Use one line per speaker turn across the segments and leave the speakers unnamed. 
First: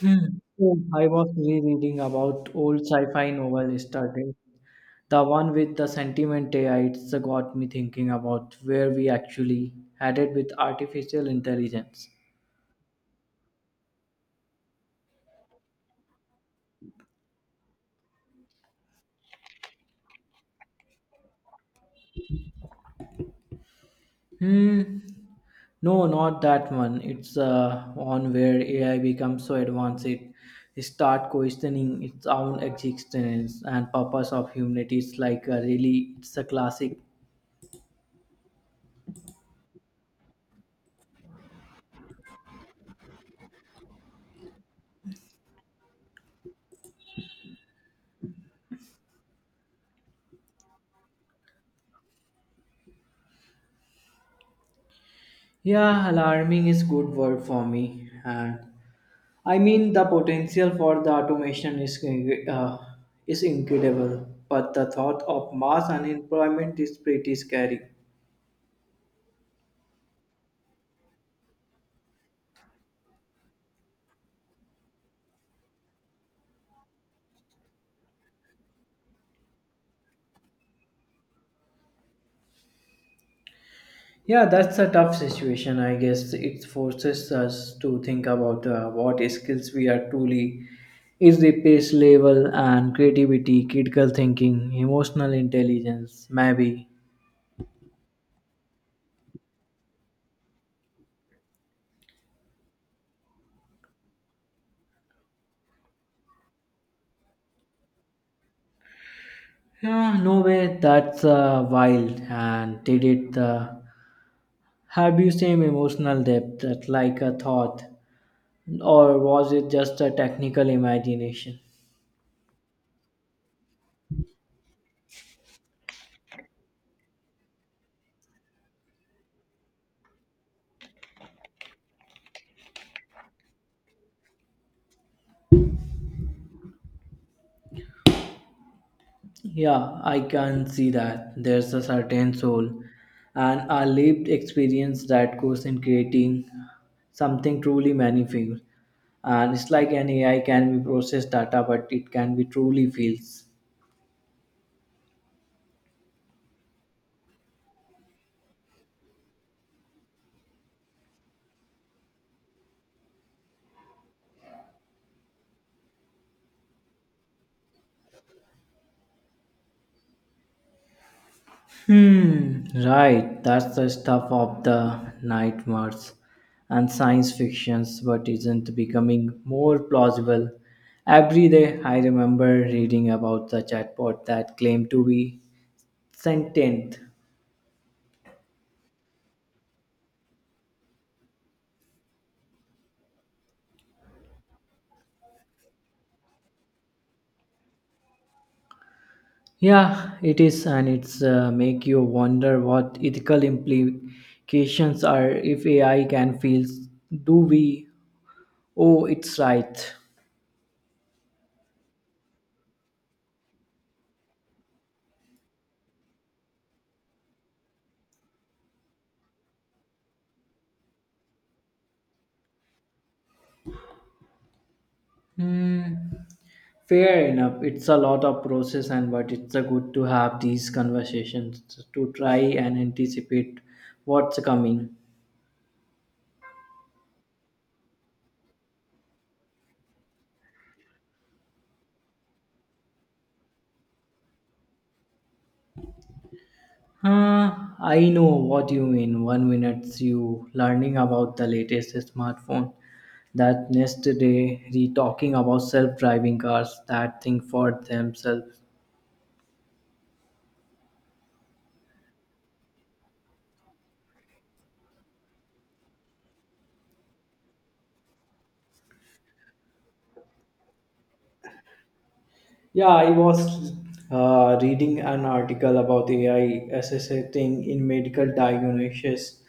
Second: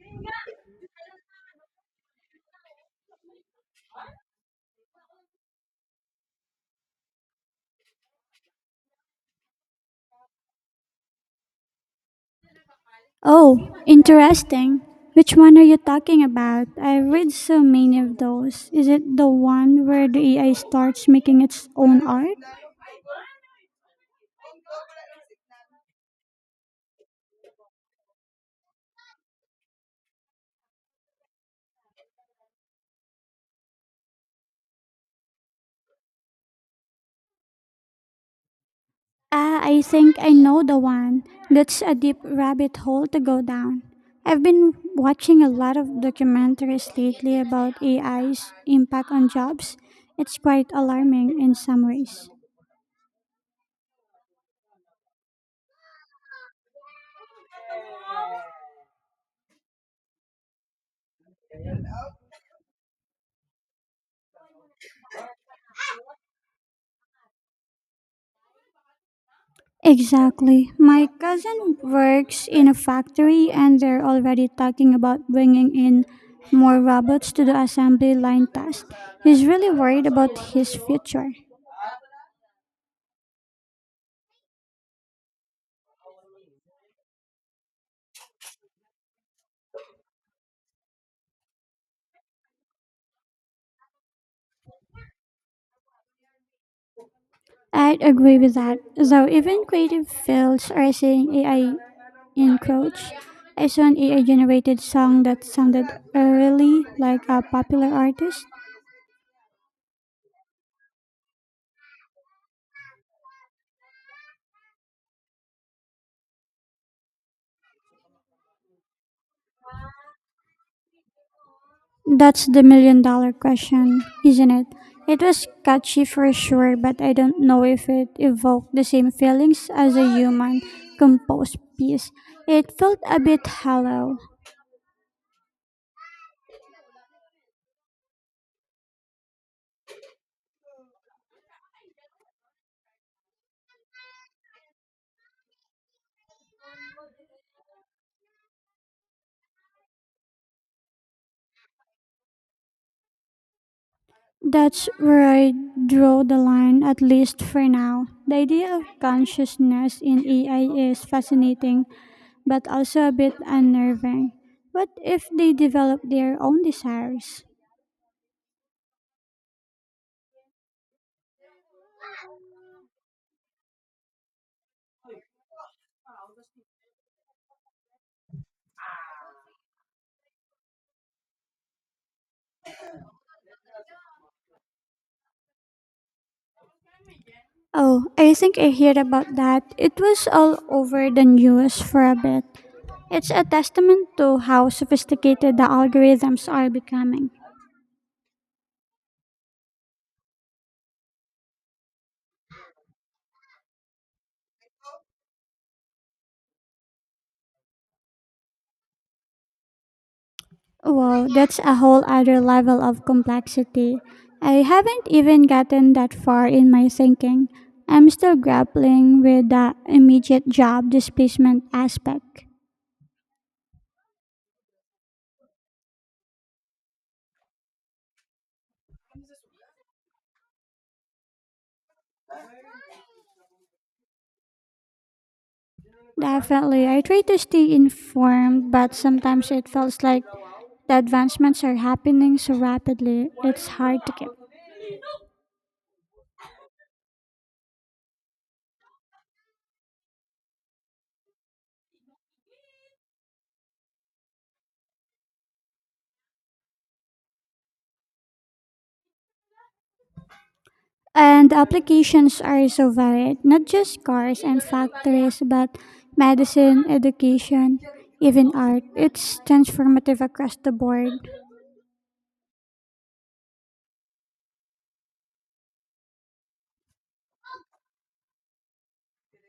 Hmm. So I was rereading about old sci-fi novel yesterday. The one with the sentiment AI, it's got me thinking about where we actually headed with artificial intelligence.
Oh, interesting. Which one are you talking about? I read so many of those. Is it the one where the AI starts making its own art?
Hmm. No, not that one. It's one where AI becomes so advanced it start questioning its own existence and purpose of humanity. It's like a really, it's a classic.
Ah, I think I know the one. That's a deep rabbit hole to go down. I've been watching a lot of documentaries lately about AI's impact on jobs. It's quite alarming in some ways.
Yeah, alarming is good word for me. And I mean, the potential for the automation uh, is incredible, but the thought of mass unemployment is pretty scary.
Exactly. My cousin works in a factory and they're already talking about bringing in more robots to the assembly line task. He's really worried about his future.
Yeah, that's a tough situation. I guess it forces us to think about what skills we are truly is the pace level and creativity, critical thinking, emotional intelligence, maybe.
I'd agree with that. Though even creative fields are seeing AI encroach. I saw an AI generated song that sounded really like a popular artist.
Yeah, no way. That's wild. And did it have you same emotional depth that like a thought, or was it just a technical imagination?
That's the million dollar question, isn't it? It was catchy for sure, but I don't know if it evoked the same feelings as a human composed piece. It felt a bit hollow.
Yeah, I can see that. There's a certain soul and a lived experience that goes in creating something truly meaningful. And it's like an AI can be processed data, but it can be truly feels.
That's where I draw the line, at least for now. The idea of consciousness in AI is fascinating, but also a bit unnerving. What if they develop their own desires?
Hmm, right. That's the stuff of the nightmares and science fictions, but isn't becoming more plausible. Every day I remember reading about the chatbot that claimed to be sentient.
Oh, I think I heard about that. It was all over the news for a bit. It's a testament to how sophisticated the algorithms are becoming.
Yeah, it is, and it's make you wonder what ethical implications are if AI can feel. Do we? Oh, it's right.
Wow, that's a whole other level of complexity. I haven't even gotten that far in my thinking. I'm still grappling with the immediate job displacement aspect.
Hmm. Fair enough. It's a lot of process, and but it's a good to have these conversations to try and anticipate what's coming.
Definitely, I try to stay informed, but sometimes it feels like the advancements are happening so rapidly, it's hard to keep.
Huh, I know what you mean. One minute you learning about the latest smartphone, that next day re talking about self-driving cars, that think for themselves.
And applications are so varied, not just cars and factories, but medicine, education, even art. It's transformative across the board.
Yeah, I was reading an article about AI assisting in medical diagnosis.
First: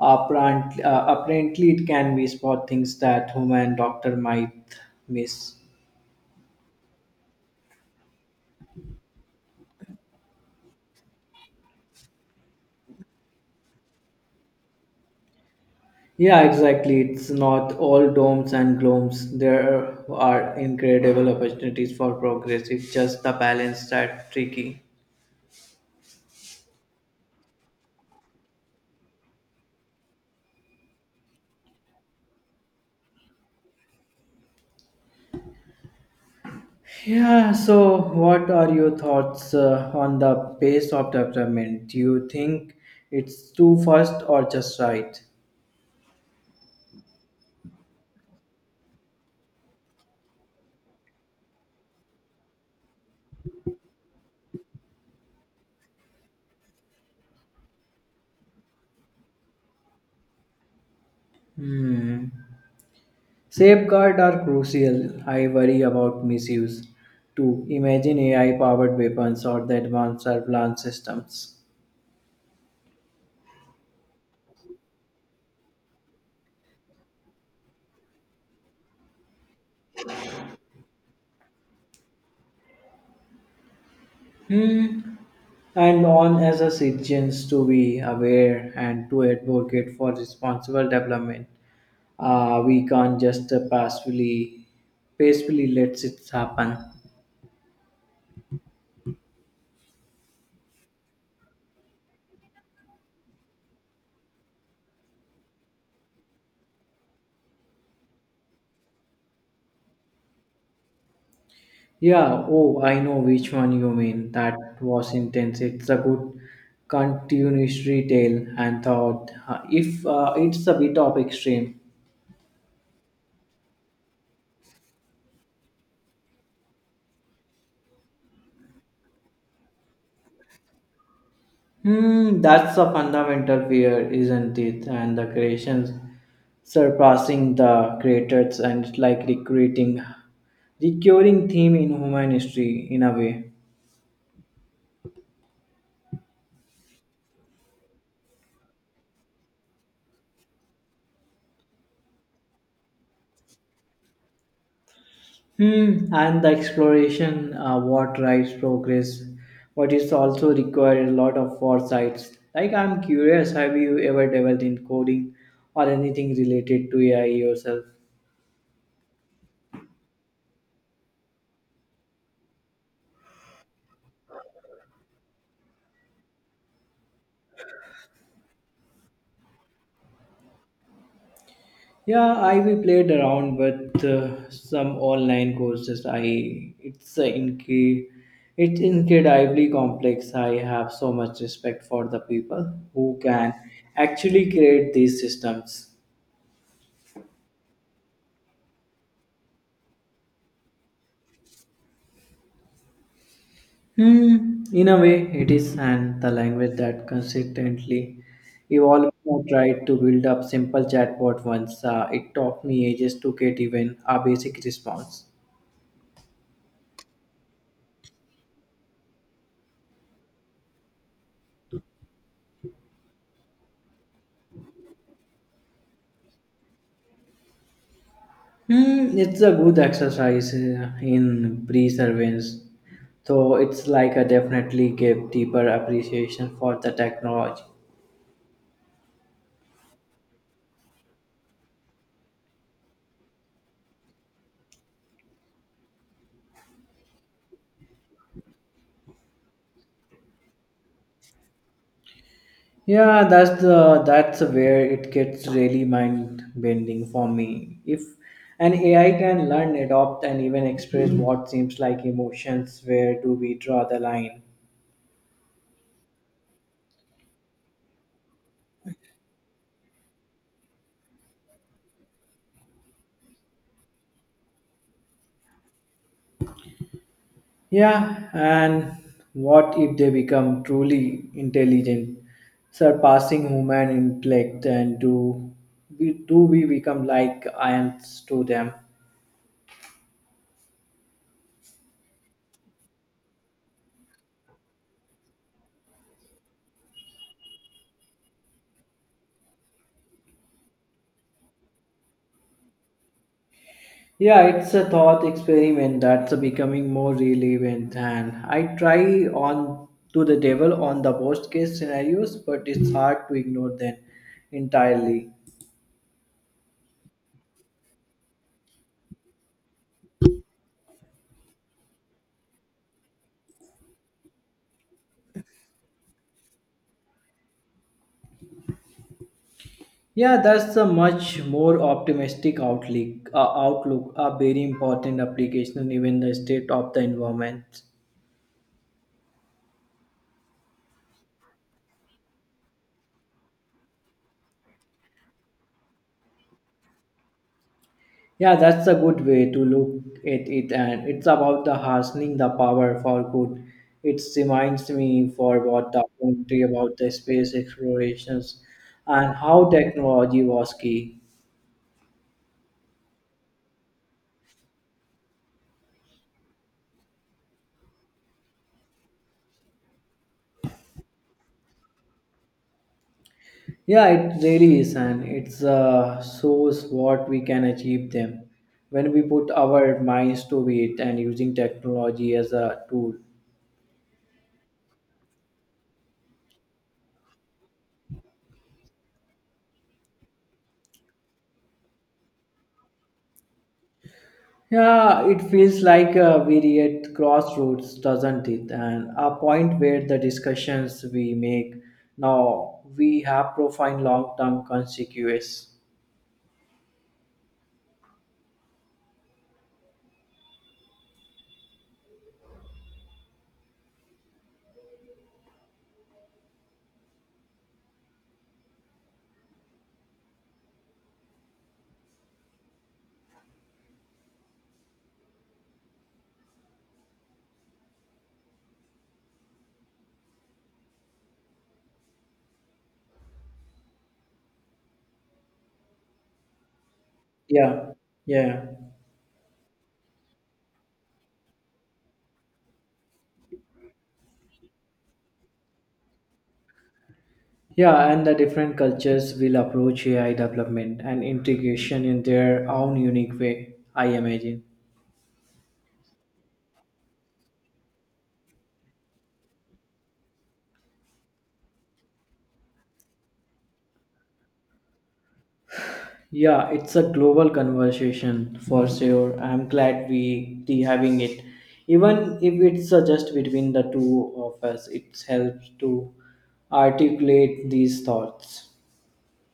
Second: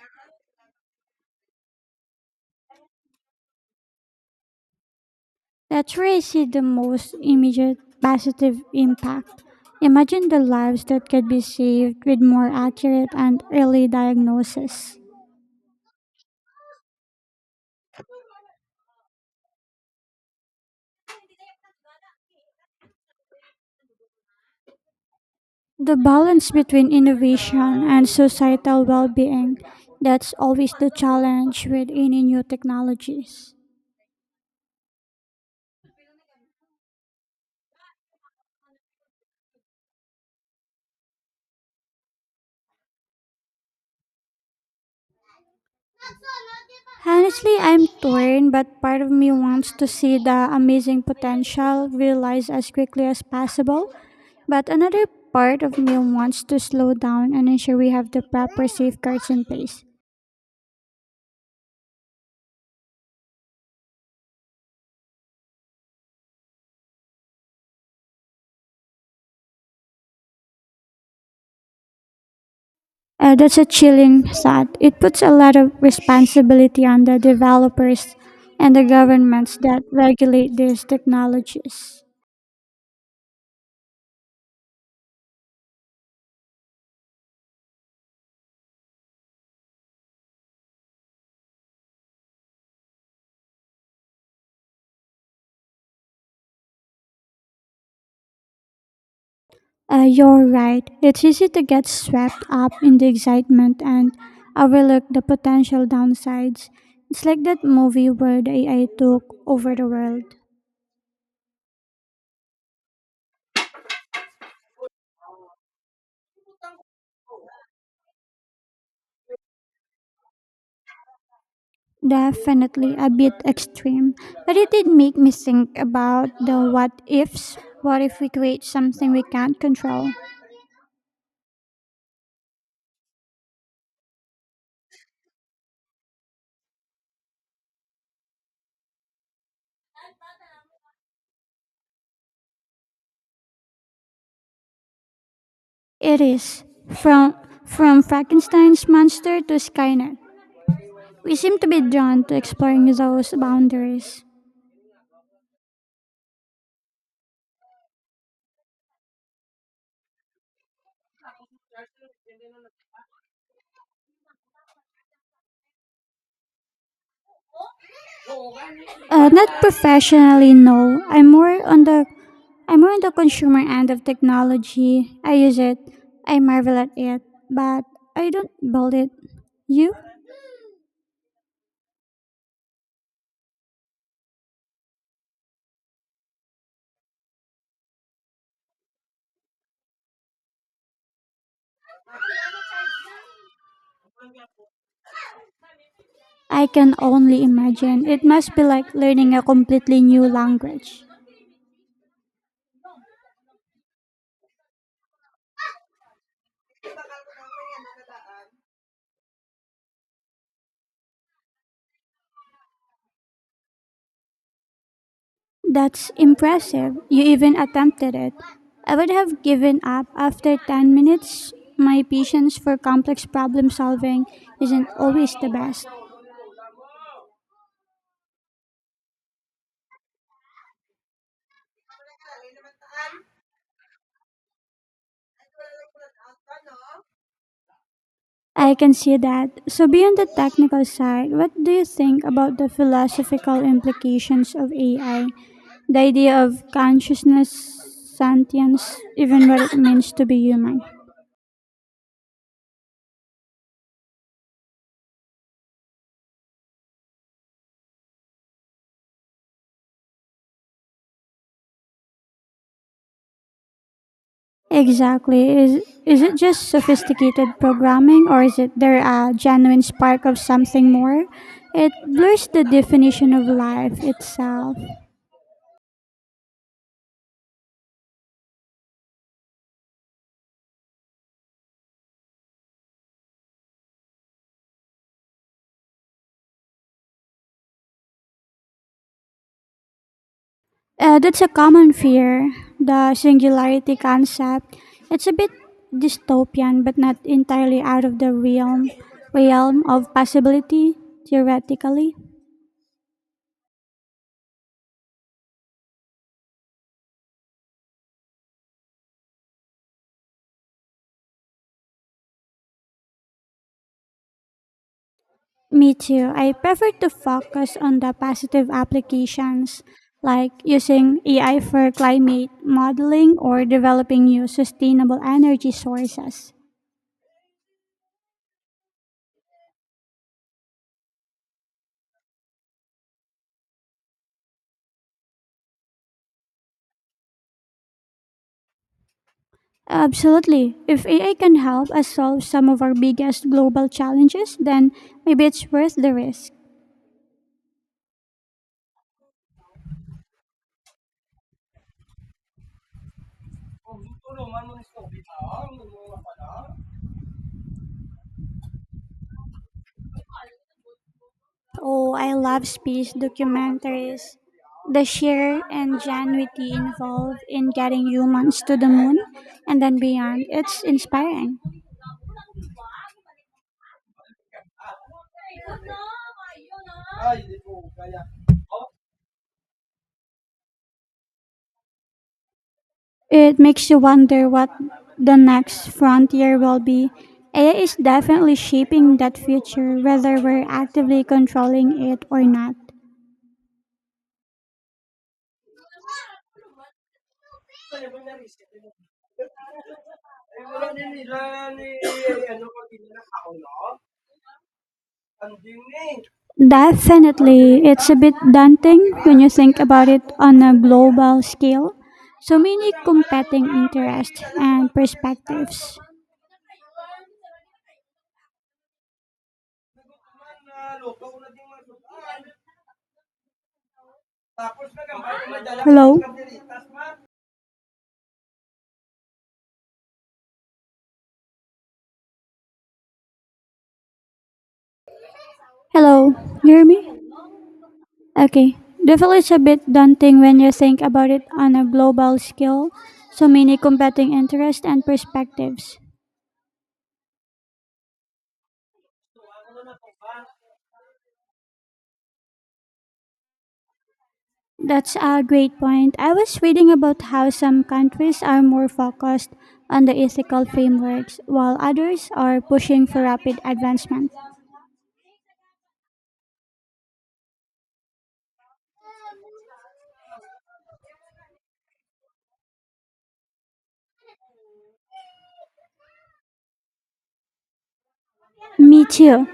Apparently, apparently, it can be spot things that human doctor might miss.
That's where I see the most immediate positive impact. Imagine the lives that could be saved with more accurate and early diagnosis.
Yeah, exactly. It's not all dooms and glooms. There are incredible opportunities for progress. It's just the balance that's tricky.
The balance between innovation and societal well being, that's always the challenge with any new technologies.
Yeah, so what are your thoughts on the pace of development? Do you think it's too fast or just right?
Honestly, I'm torn, but part of me wants to see the amazing potential realized as quickly as possible. But another part of me wants to slow down and ensure we have the proper safeguards in place.
Hmm. Safeguards are crucial. I worry about misuse. Too. Imagine AI powered weapons or the advanced surveillance systems.
That's a chilling thought. It puts a lot of responsibility on the developers and the governments that regulate these technologies.
Hmm. And on as a citizens to be aware and to advocate for responsible development. We can't just passively, peacefully let it happen.
You're right. It's easy to get swept up in the excitement and overlook the potential downsides. It's like that movie where the AI took over the world.
Yeah, oh, I know which one you mean. That was intense. It's a good continuity tale and thought. If it's a bit of extreme.
Definitely a bit extreme, but it did make me think about the what ifs. What if we create something we can't control?
Hmm, that's a fundamental fear, isn't it? And the creations surpassing the creators and like recreating recurring theme in human history in a way.
It is from Frankenstein's monster to Skynet. We seem to be drawn to exploring those boundaries.
Hmm, and the exploration, what drives progress, what is also required a lot of foresights. Like, I'm curious, have you ever developed in coding or anything related to AI yourself?
Not professionally, no. I'm more on the I'm more on the consumer end of technology. I use it. I marvel at it, but I don't build it. You?
Yeah, I we played around with some online courses. It's uh, incre- it's incredibly complex. I have so much respect for the people who can actually create these systems.
I can only imagine. It must be like learning a completely new language.
Hmm, in a way, it is, and the language that consistently evolved. I tried to build up simple chatbot once. It took me ages to get even a basic response.
That's impressive. You even attempted it. I would have given up after 10 minutes. My patience for complex problem solving isn't always the best.
Hmm, it's a good exercise in perseverance, though it's like a definitely gave deeper appreciation for the technology.
I can see that. So, beyond the technical side, what do you think about the philosophical implications of AI? The idea of consciousness, sentience, even what it means to be human?
Yeah, that's where it gets really mind bending for me. If an AI can learn, adopt, and even express what seems like emotions, where do we draw the line?
Exactly. Is it just sophisticated programming or is it there a genuine spark of something more? It blurs the definition of life itself.
Yeah, and what if they become truly intelligent, surpassing human intellect, and do we become like ants to them?
That's a common fear, the singularity concept. It's a bit dystopian, but not entirely out of the realm realm of possibility theoretically.
Yeah, it's a thought experiment that's becoming more relevant, and I try on to the devil on the worst case scenarios, but it's hard to ignore them entirely.
Me too. I prefer to focus on the positive applications, like using AI for climate modeling or developing new sustainable energy sources.
Yeah, that's a much more optimistic outlook. A very important application, even the state of the environment.
Absolutely. If AI can help us solve some of our biggest global challenges, then maybe it's worth the risk.
Yeah, that's a good way to look at it, and it's about the harnessing the power for good. It reminds me for what the documentary about the space explorations and how technology was key.
Oh, I love space documentaries. The sheer ingenuity involved in getting humans to the moon and then beyond, it's inspiring.
Yeah, it really is, and it's shows what we can achieve them when we put our minds to it and using technology as a tool.
It makes you wonder what the next frontier will be. AI is definitely shaping that future, whether we're actively controlling it or not.
Yeah, it feels like we're at crossroads, doesn't it? And a point where the discussions we make now we have profound long-term consequences.
Definitely, it's a bit daunting when you think about it on a global scale. So many competing interests and perspectives. Hello? Hello, you hear me?
Yeah, yeah,
Okay. Definitely it's a bit daunting when you think about it on a global scale. So many competing interests and perspectives.
yeah. And the different cultures will approach AI development and integration in their own unique way. I imagine.
That's a great point. I was reading about how some countries are more focused on the ethical frameworks while others are pushing for rapid advancement.
Yeah, it's a global conversation for sure. I'm glad we be having it. Even if it's just between the two of us, it helps to articulate these thoughts.
Me too.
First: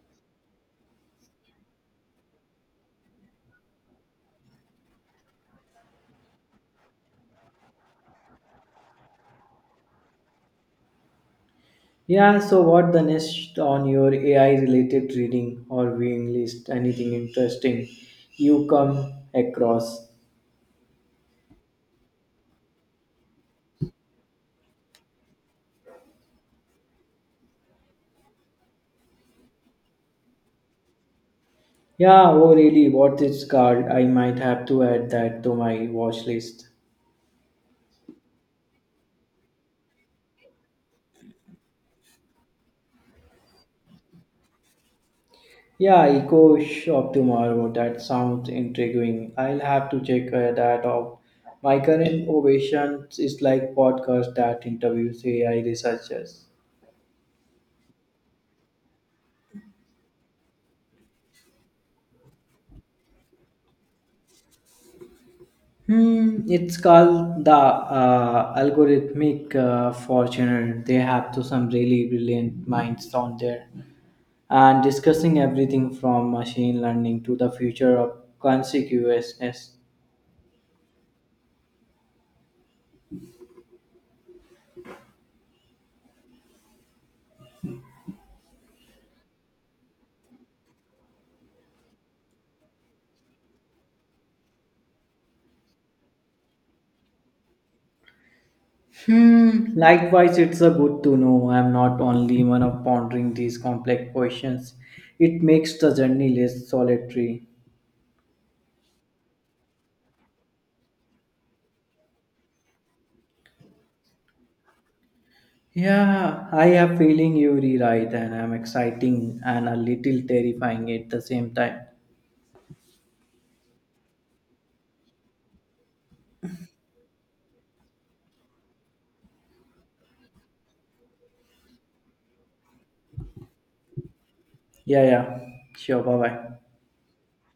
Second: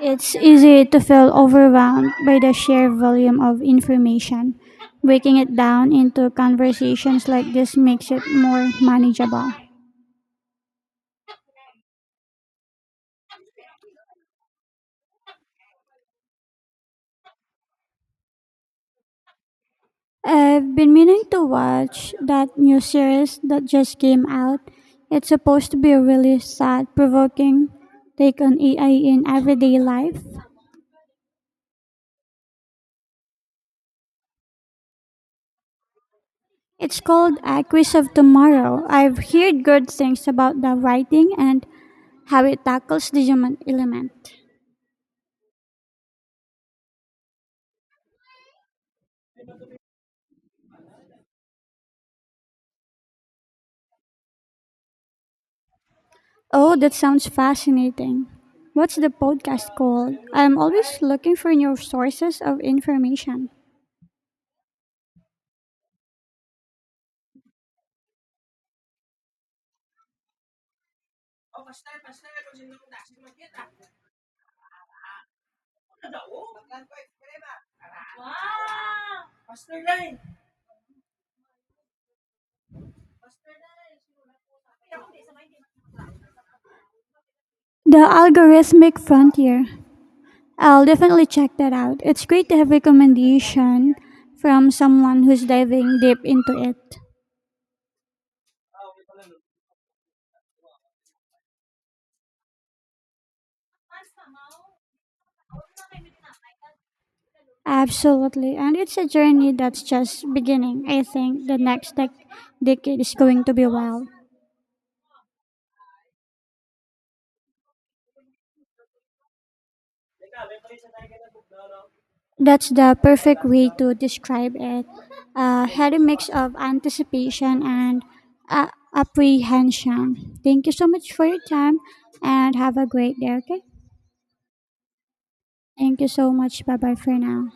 It's easy to feel overwhelmed by the sheer volume of information. Breaking it down into conversations like this makes it more manageable.
Yeah, so what the next on your AI related reading or viewing list? Anything interesting you come across?
I've been meaning to watch that new series that just came out. It's supposed to be a really sad, provoking take on AI in everyday life.
Yeah, oh really, what is called? I might have to add that to my watch list.
It's called Actress of Tomorrow. I've heard good things about the writing and how it tackles the human element.
Yeah, Eco Shop tomorrow. That sounds intriguing. I'll have to check that out. My current ovation is like podcast that interviews AI researchers.
Oh, that sounds fascinating. What's the podcast called? I'm always looking for new sources of information.
Hmm, it's called the algorithmic fortune. They have to some really brilliant minds on there, and discussing everything from machine learning to the future of consciousness.
The Algorithmic Frontier. I'll definitely check that out. It's great to have recommendation from someone who's diving deep into it.
Hmm, likewise, it's a good to know I'm not only one of pondering these complex questions. It makes the journey less solitary.
Absolutely. And it's a journey that's just beginning. I think the next decade is going to be wild.
Yeah, I have feeling you rewrite and I'm exciting and a little terrifying at the same time.
That's the perfect way to describe it. Had a mix of anticipation and uh, apprehension. Thank you so much for your time and have a great day, okay?
Yeah, yeah. Sure,
Thank you
bye
so
bye.
much. Bye bye for now.